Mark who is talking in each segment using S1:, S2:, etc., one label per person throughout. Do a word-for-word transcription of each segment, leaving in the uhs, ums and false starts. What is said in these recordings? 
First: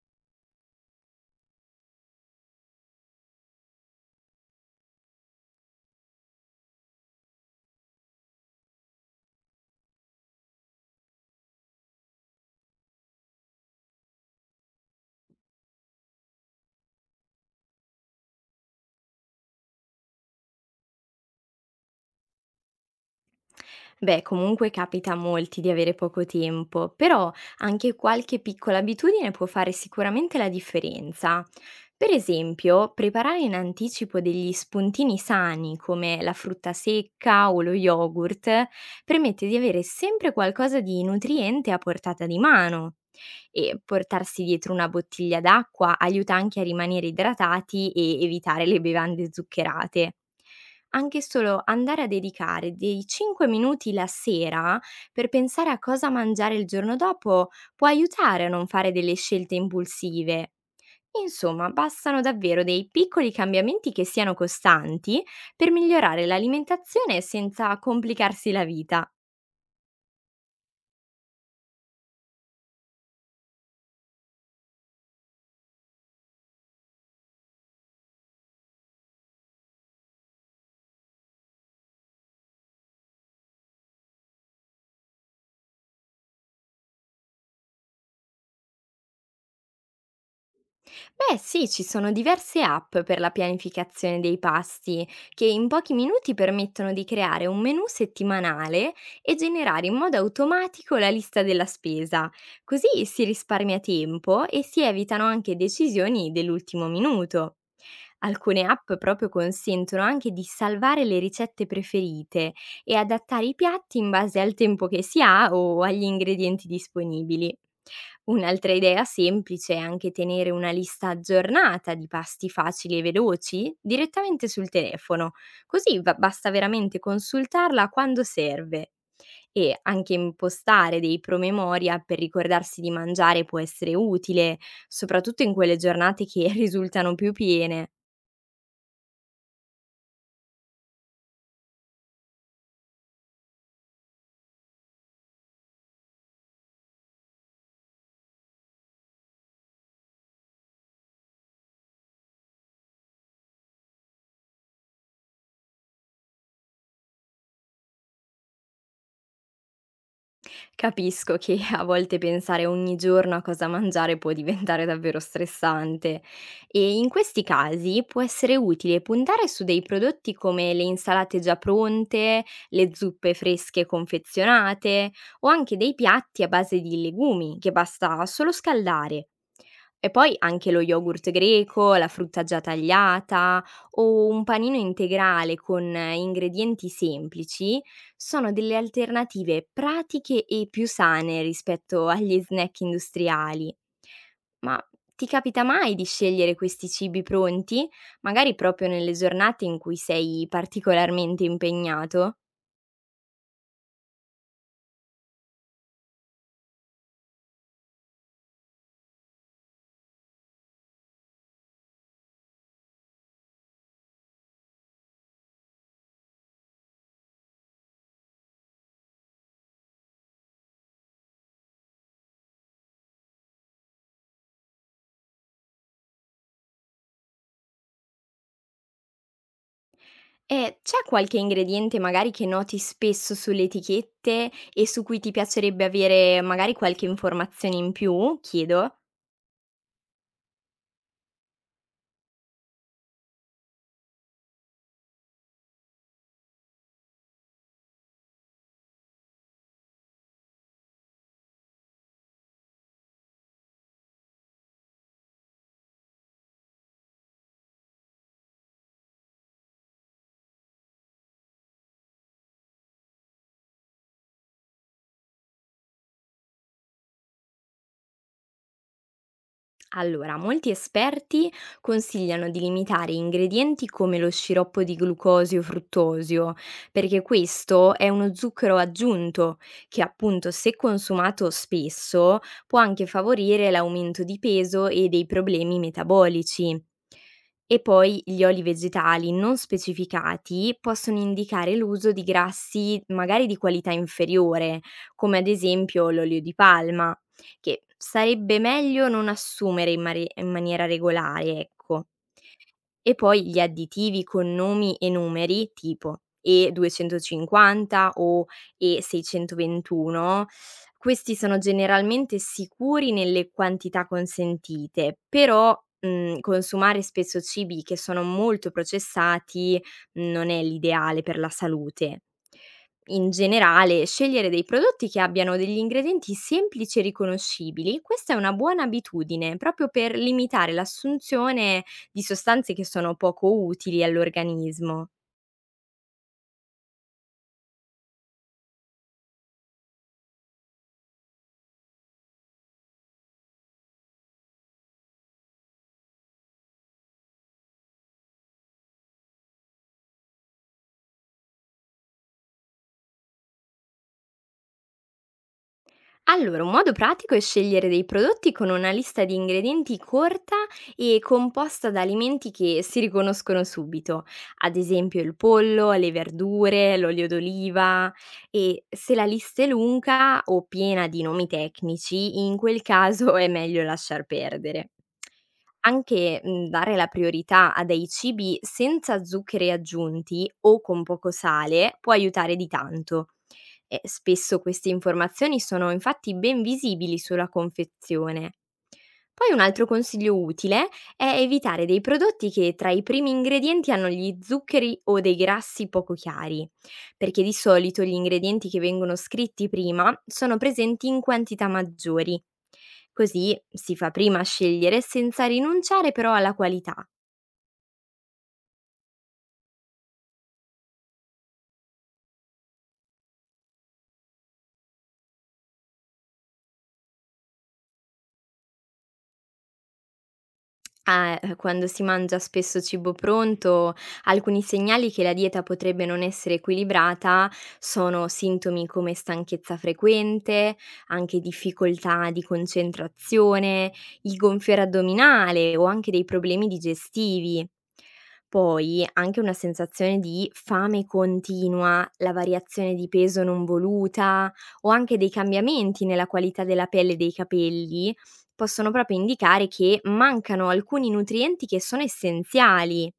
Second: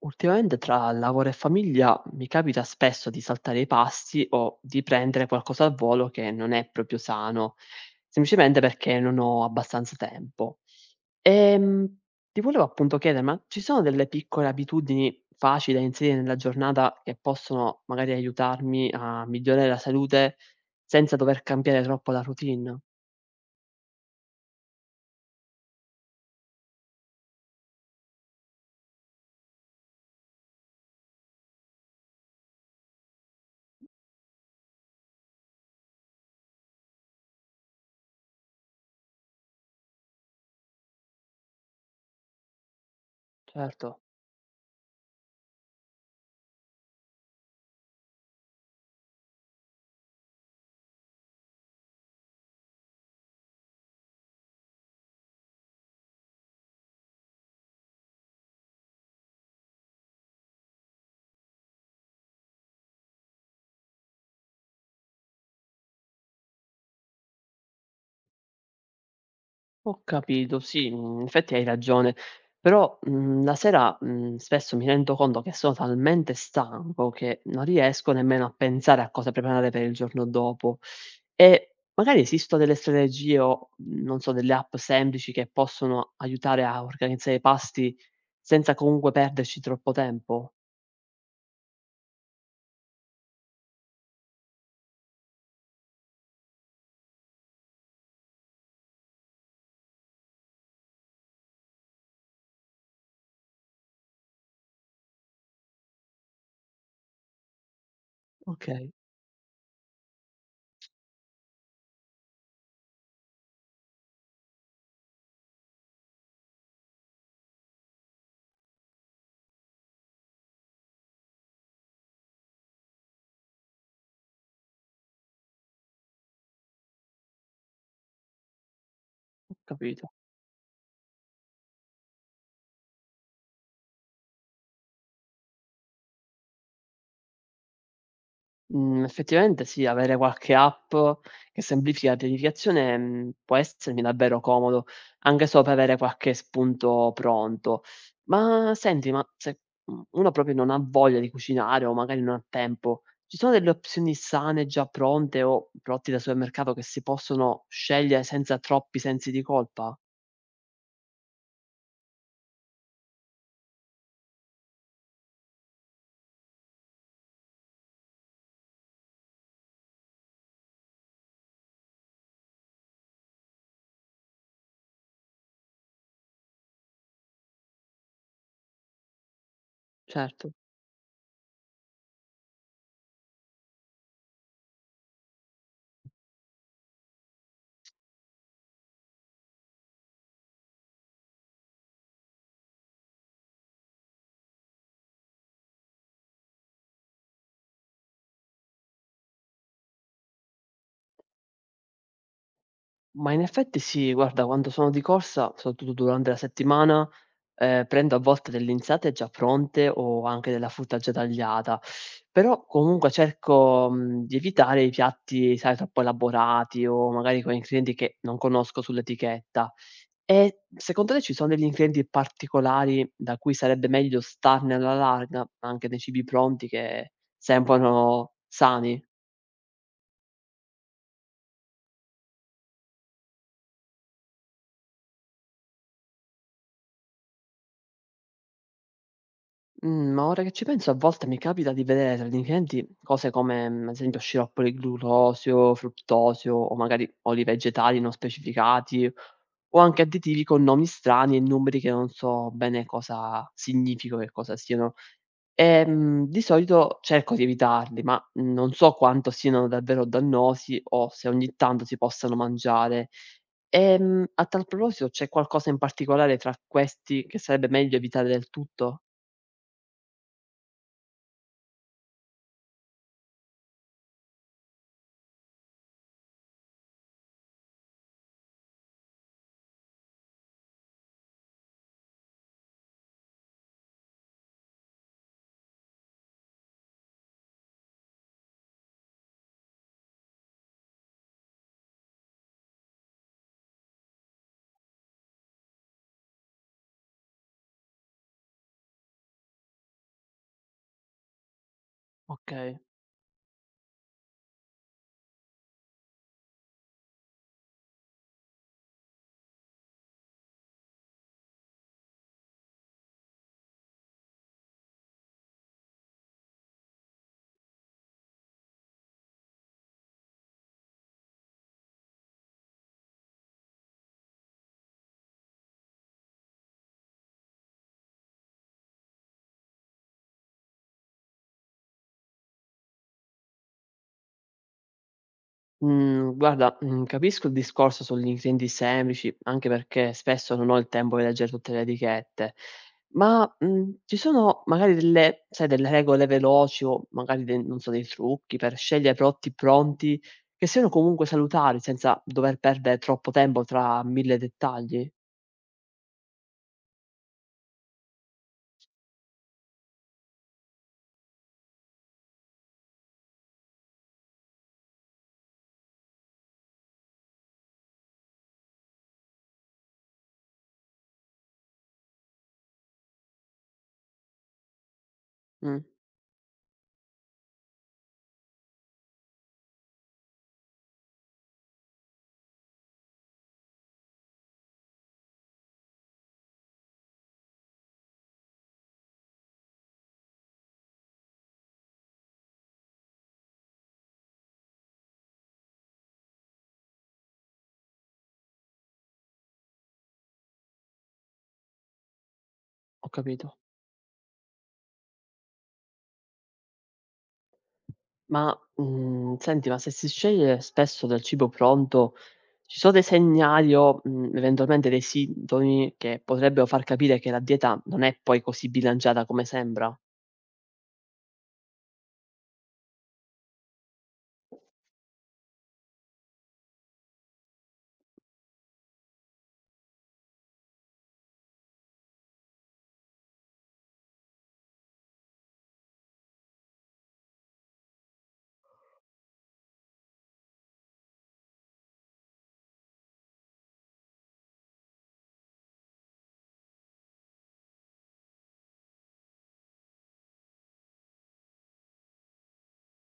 S1: Ultimamente tra lavoro e famiglia mi capita spesso di saltare i pasti o di prendere qualcosa al volo che non è proprio sano, semplicemente perché non ho abbastanza tempo. Ehm, Ti volevo appunto chiedere, ma ci sono delle piccole abitudini facili da inserire nella giornata che possono magari aiutarmi a migliorare la salute senza dover cambiare troppo la routine?
S2: Beh, comunque capita a molti di avere poco tempo, però anche qualche piccola abitudine può fare sicuramente la differenza. Per esempio, preparare in anticipo degli spuntini sani come la frutta secca o lo yogurt permette di avere sempre qualcosa di nutriente a portata di mano. E
S1: Certo.
S2: portarsi dietro una bottiglia d'acqua aiuta anche a rimanere idratati e evitare le bevande zuccherate. Anche solo andare a dedicare dei cinque minuti la sera per pensare a cosa mangiare il giorno dopo può aiutare a non fare delle scelte impulsive. Insomma, bastano davvero dei piccoli cambiamenti che siano costanti per migliorare l'alimentazione senza complicarsi la vita.
S1: Ho capito, sì, mhmm, in effetti hai ragione. Però, mhmm, la sera, mhmm, spesso mi rendo conto che sono talmente stanco che non riesco nemmeno a pensare a cosa preparare per il giorno dopo. E magari esistono delle strategie o, mhmm, non so, delle app semplici che possono aiutare a organizzare i pasti senza comunque perderci troppo tempo?
S2: Beh sì, ci sono diverse app per la pianificazione dei pasti che in pochi minuti permettono di creare un menu settimanale e generare in modo automatico la lista della spesa. Così si risparmia tempo e si evitano anche decisioni dell'ultimo minuto. Alcune
S1: Okay,
S2: app proprio consentono anche di salvare le ricette preferite e adattare i piatti in base al tempo che si ha o agli ingredienti disponibili. Un'altra idea semplice è anche tenere una lista aggiornata di pasti facili e veloci direttamente sul telefono, così va- basta veramente consultarla quando serve.
S1: ho
S2: E
S1: capito.
S2: anche impostare dei promemoria per ricordarsi di mangiare può essere utile, soprattutto in quelle giornate che risultano più piene.
S1: Mhmm, effettivamente sì, avere qualche app che semplifica la pianificazione, mhmm, può essermi davvero comodo, anche solo per avere qualche spunto pronto. Ma senti, ma se, mhmm, uno proprio non ha voglia di cucinare o magari non ha tempo, ci sono delle opzioni sane già pronte o prodotti da supermercato che si possono scegliere senza troppi sensi di colpa?
S2: Capisco che a volte pensare ogni giorno a cosa mangiare può diventare davvero stressante e in questi casi può essere utile puntare su dei prodotti come le insalate già pronte, le zuppe fresche confezionate o anche dei piatti a base di legumi che basta solo scaldare. E poi
S1: Certo.
S2: anche lo yogurt greco, la frutta già tagliata o un panino integrale con eh, ingredienti semplici sono delle alternative pratiche e più sane rispetto agli snack industriali. Ma ti capita mai di scegliere questi cibi pronti, magari proprio nelle giornate in cui sei particolarmente impegnato?
S1: Ma in effetti sì, guarda, quando sono di corsa, soprattutto durante la settimana, ehm, prendo a volte delle insalate già pronte o anche della frutta già tagliata, però comunque cerco, mhmm, di evitare i piatti, sai, troppo elaborati o magari con ingredienti che non conosco sull'etichetta. E secondo te ci sono degli ingredienti particolari da cui sarebbe meglio starne alla larga, anche nei cibi pronti che sembrano sani?
S2: Eh, c'è qualche ingrediente magari che noti spesso sulle etichette e su cui ti piacerebbe avere magari qualche informazione in più? Chiedo.
S1: Mhmm, ma ora che ci penso a volte mi capita di vedere tra i miei clienti cose come, mhmm, ad esempio sciroppo di glucosio, fruttosio o magari oli vegetali non specificati o anche additivi con nomi strani e numeri che non so bene cosa significo e cosa siano. Ehm, di solito cerco di evitarli, ma non so quanto siano davvero dannosi o se ogni tanto si possano mangiare. Ehm, a tal proposito c'è qualcosa in particolare tra questi che sarebbe meglio evitare del tutto?
S2: Allora, molti esperti consigliano di limitare ingredienti come lo sciroppo di glucosio fruttosio, perché questo è uno zucchero aggiunto che appunto se consumato spesso può anche favorire l'aumento di peso e dei problemi metabolici. E poi gli oli vegetali non specificati possono indicare l'uso di grassi magari di qualità inferiore, come ad esempio l'olio di palma che sarebbe meglio non assumere in mari in maniera regolare, ecco.
S1: Okay.
S2: E poi gli additivi con nomi e numeri, tipo E duecentocinquanta o E seicentoventuno, questi sono generalmente sicuri nelle quantità consentite, però, mhmm, consumare spesso cibi che sono molto processati non è l'ideale per la salute. In generale, scegliere dei prodotti che abbiano degli ingredienti semplici e riconoscibili, questa è una buona abitudine, proprio per limitare l'assunzione di sostanze che sono poco utili all'organismo.
S1: Mhmm, guarda, mhmm, capisco il discorso sugli ingredienti semplici, anche perché spesso non ho il tempo di leggere tutte le etichette, ma, mhmm, ci sono magari delle, sai, delle regole veloci o magari de non so, dei trucchi per scegliere prodotti pronti che siano comunque salutari senza dover perdere troppo tempo tra mille dettagli?
S2: Allora, un modo pratico è scegliere dei prodotti con una lista di ingredienti corta e composta da alimenti che si riconoscono subito, ad esempio il pollo, le verdure, l'olio d'oliva, e se la lista è lunga o piena di nomi tecnici, in quel caso è meglio lasciar perdere.
S1: Mh,
S2: Anche mm, dare la priorità a dei cibi senza zuccheri aggiunti o con poco sale può aiutare di tanto. E spesso queste informazioni sono infatti ben visibili sulla confezione. Poi un altro consiglio utile è evitare dei prodotti che tra i primi ingredienti hanno gli zuccheri o dei grassi poco chiari, perché di solito gli ingredienti che vengono scritti prima sono presenti in quantità maggiori.
S1: ho capito.
S2: Così si fa prima a scegliere senza rinunciare però alla qualità.
S1: Ma, mhmm, senti, ma se si sceglie spesso del cibo pronto, ci sono dei segnali o, mhmm, eventualmente dei sintomi che potrebbero far capire che la dieta non è poi così bilanciata come sembra?
S2: Ah, eh, quando si mangia spesso cibo pronto, alcuni segnali che la dieta potrebbe non essere equilibrata sono sintomi come stanchezza frequente, anche difficoltà di concentrazione, il gonfiore addominale o anche dei problemi digestivi. Poi anche una sensazione di fame continua, la variazione di peso non voluta o anche dei cambiamenti nella qualità della pelle e dei capelli possono proprio indicare che mancano alcuni nutrienti che sono essenziali,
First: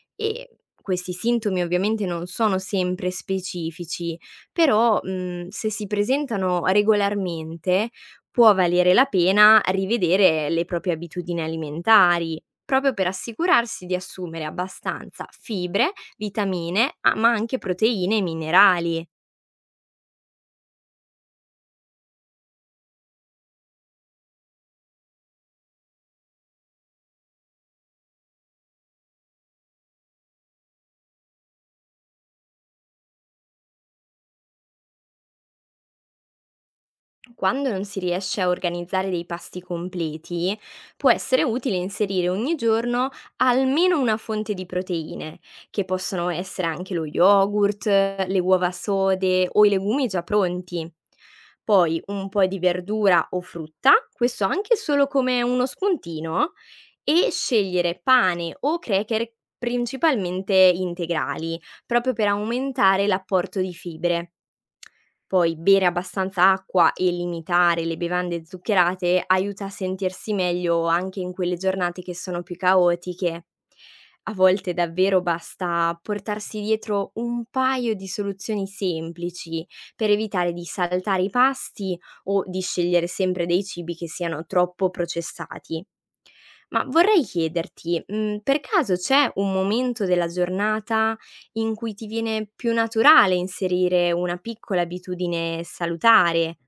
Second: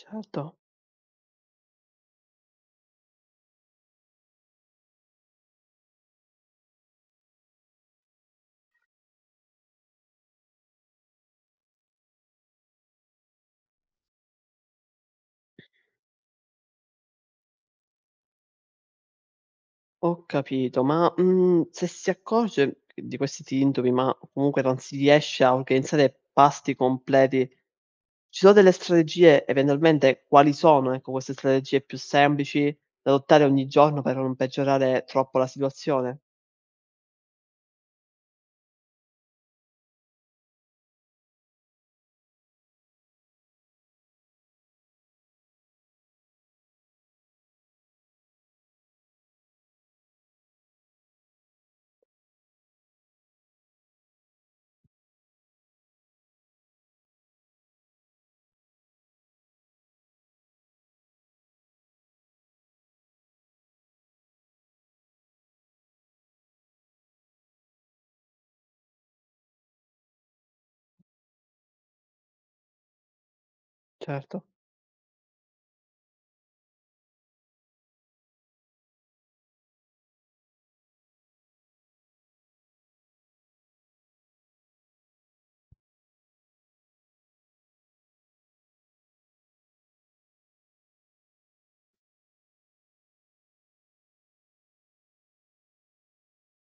S1: Certo,
S2: e questi sintomi ovviamente non sono sempre specifici, però, mhmm, se si presentano regolarmente può valere la pena rivedere le proprie abitudini alimentari, proprio per assicurarsi di assumere abbastanza fibre, vitamine, a ma anche proteine e minerali.
S1: ho capito, ma, mhmm, se si accorge di questi sintomi, ma comunque non si riesce a organizzare pasti completi, ci sono delle strategie, eventualmente quali sono, ecco, queste strategie più semplici da adottare ogni giorno per non peggiorare troppo la situazione?
S2: Quando non si riesce a organizzare dei pasti completi, può essere utile inserire ogni giorno almeno una fonte di proteine, che possono essere anche lo yogurt, le uova sode o i legumi già pronti. Poi un po' di verdura o frutta, questo anche solo come uno spuntino, e scegliere pane o cracker principalmente integrali, proprio per aumentare l'apporto di fibre. Poi bere abbastanza acqua e limitare le bevande zuccherate aiuta a sentirsi meglio anche in quelle giornate che sono più caotiche. A
S1: Certo.
S2: volte davvero basta portarsi dietro un paio di soluzioni semplici per evitare di saltare i pasti o di scegliere sempre dei cibi che siano troppo processati. Ma vorrei chiederti, mhmm, per caso c'è un momento della giornata in cui ti viene più naturale inserire una piccola abitudine salutare?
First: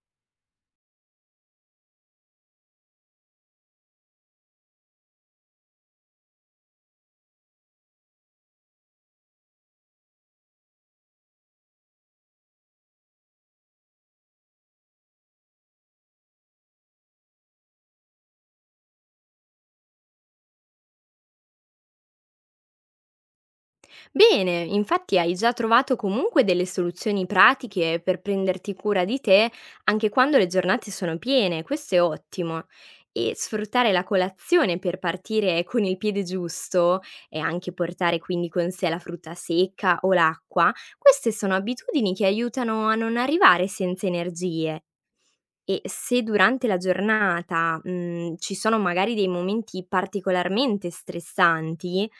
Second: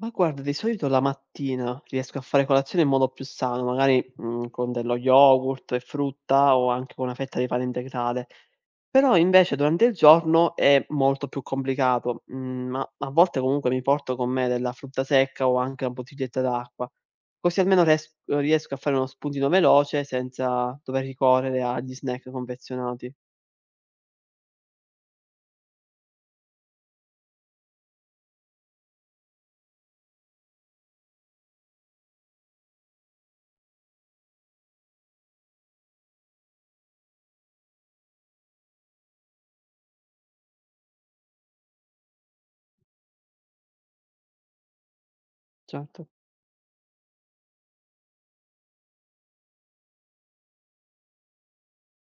S1: Ma guarda, di solito la mattina riesco a fare colazione in modo più sano, magari, mhmm, con dello yogurt e frutta o anche con una fetta di pane integrale. Però invece durante il giorno è molto più complicato, mhmm, ma a volte comunque mi porto con me della frutta secca o anche una bottiglietta d'acqua, così almeno res uhm, riesco a fare uno spuntino veloce senza dover ricorrere agli snack confezionati.
S2: Bene, infatti hai già trovato comunque delle soluzioni pratiche per prenderti cura di te anche quando le giornate sono piene, questo è ottimo. E sfruttare la colazione per partire con il piede giusto e anche portare quindi con sé la frutta secca o l'acqua, queste sono abitudini che aiutano a non arrivare senza energie, e
S1: Certo.
S2: se durante la giornata, mhmm, ci sono magari dei momenti particolarmente stressanti,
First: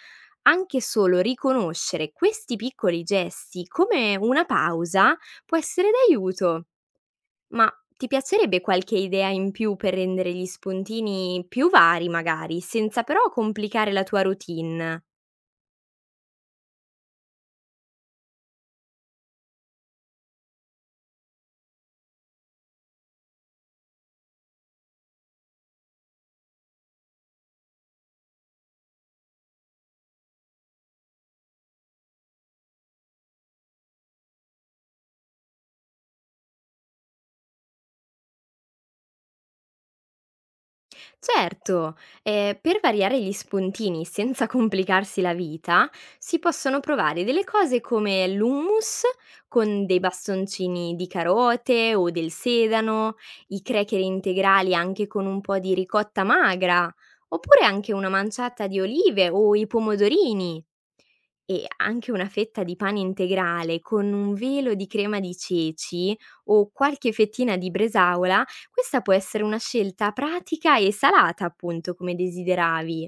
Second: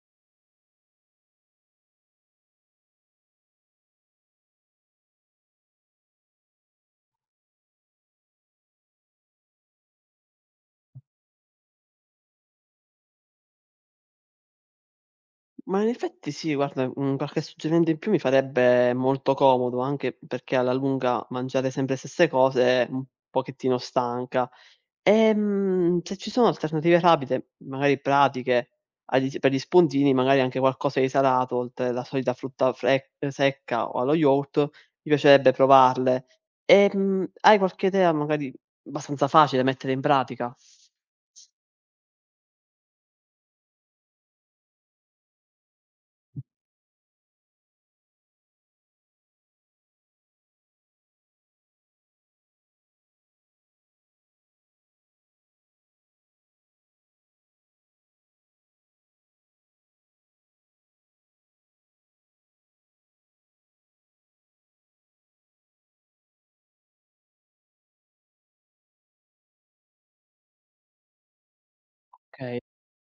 S2: anche solo riconoscere questi piccoli gesti come una pausa può essere d'aiuto. Ma ti piacerebbe qualche idea in più per rendere gli spuntini più vari magari, senza però complicare la tua routine?
S1: Ma in effetti sì, guarda, un qualche suggerimento in più mi farebbe molto comodo, anche perché alla lunga mangiare sempre le stesse cose è un pochettino stanca. Ehm, se ci sono alternative rapide, magari pratiche, agli per gli spuntini, magari anche qualcosa di salato, oltre la solita frutta frec secca o allo yogurt, mi piacerebbe provarle. Ehm, hai qualche idea magari abbastanza facile da mettere in pratica?
S2: Certo, eh, per variare gli spuntini senza complicarsi la vita, si possono provare delle cose come l'hummus con dei bastoncini di carote o del sedano, i cracker integrali anche con un po' di ricotta magra, oppure anche una manciata di olive o i pomodorini. E anche una fetta di pane integrale con un velo di crema di ceci o qualche fettina di bresaola, questa può essere una scelta pratica e salata, appunto, come
S1: Okay.
S2: desideravi.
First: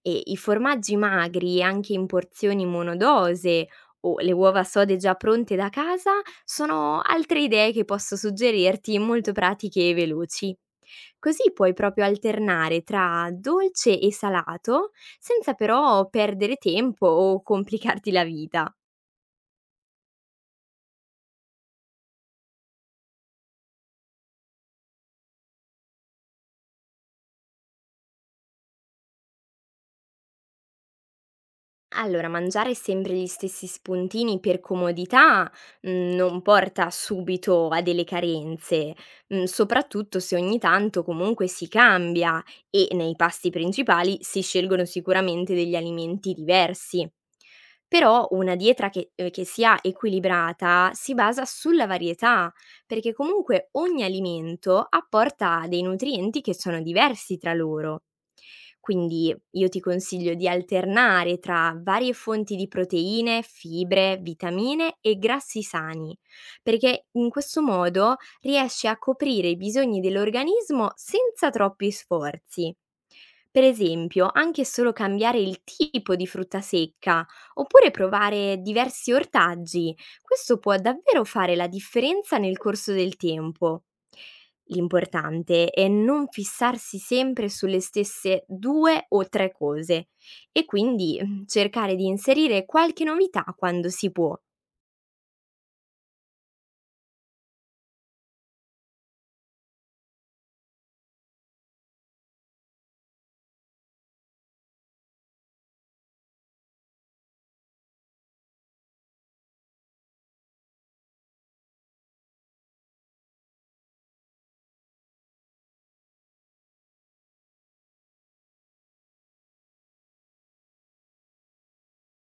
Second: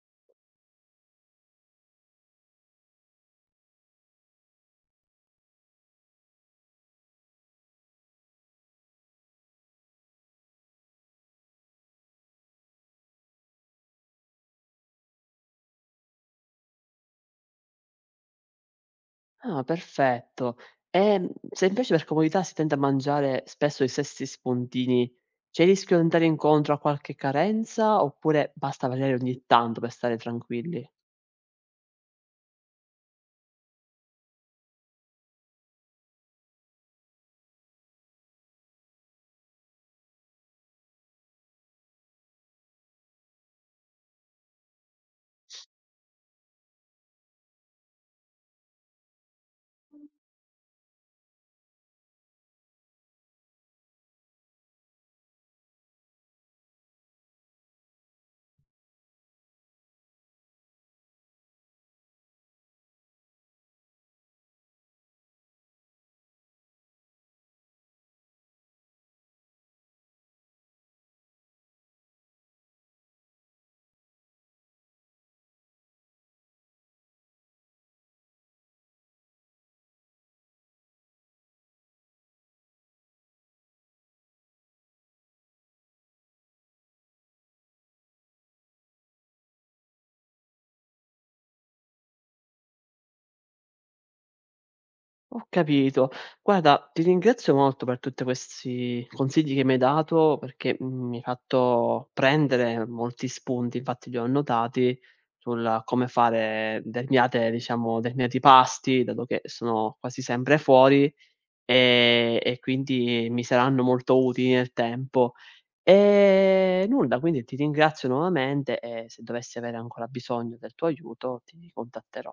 S2: E i formaggi magri, anche in porzioni monodose, o le uova sode già pronte da casa, sono altre idee che posso suggerirti molto pratiche e veloci. Così puoi proprio alternare tra dolce e salato senza però perdere tempo o complicarti la vita.
S1: Ah, perfetto. Ehm, se invece per comodità si tende a mangiare spesso i stessi spuntini, c'è il rischio di andare incontro a qualche carenza oppure basta variare ogni tanto per stare tranquilli?
S2: Allora, mangiare sempre gli stessi spuntini per comodità, mhmm, non porta subito a delle carenze, mhmm, soprattutto se ogni tanto comunque si cambia e nei pasti principali si scelgono sicuramente degli alimenti diversi. Però una dieta che uhm, che sia equilibrata si basa sulla varietà, perché comunque ogni alimento apporta dei nutrienti che sono diversi tra loro. Quindi io ti consiglio di alternare tra varie fonti di proteine, fibre, vitamine e grassi sani, perché in questo modo riesci a coprire i bisogni dell'organismo senza troppi sforzi. Per esempio, anche solo cambiare il tipo di frutta secca oppure provare diversi ortaggi, questo può davvero fare la differenza nel corso del tempo. L'importante è non fissarsi sempre sulle stesse due o tre cose e quindi, mhmm, cercare di inserire qualche novità quando si può.
S1: Ho capito. Guarda, ti ringrazio molto per tutti questi consigli che mi hai dato perché mm, mi hai fatto prendere molti spunti, infatti li ho annotati, sul come fare determinate, diciamo, determinati pasti, dato che sono quasi sempre fuori. Ehm, e quindi mi saranno molto utili nel tempo. Ehm, nulla, quindi ti ringrazio nuovamente e se dovessi avere ancora bisogno del tuo aiuto ti contatterò.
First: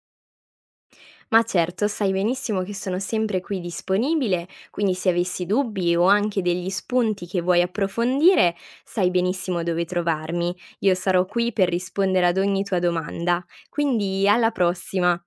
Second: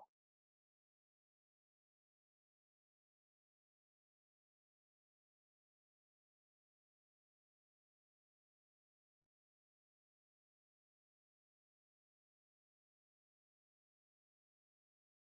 S2: Ma certo, sai benissimo che sono sempre qui disponibile, quindi se avessi dubbi o anche degli spunti che vuoi approfondire, sai benissimo dove trovarmi. Io sarò qui per rispondere ad ogni tua domanda. Quindi alla prossima.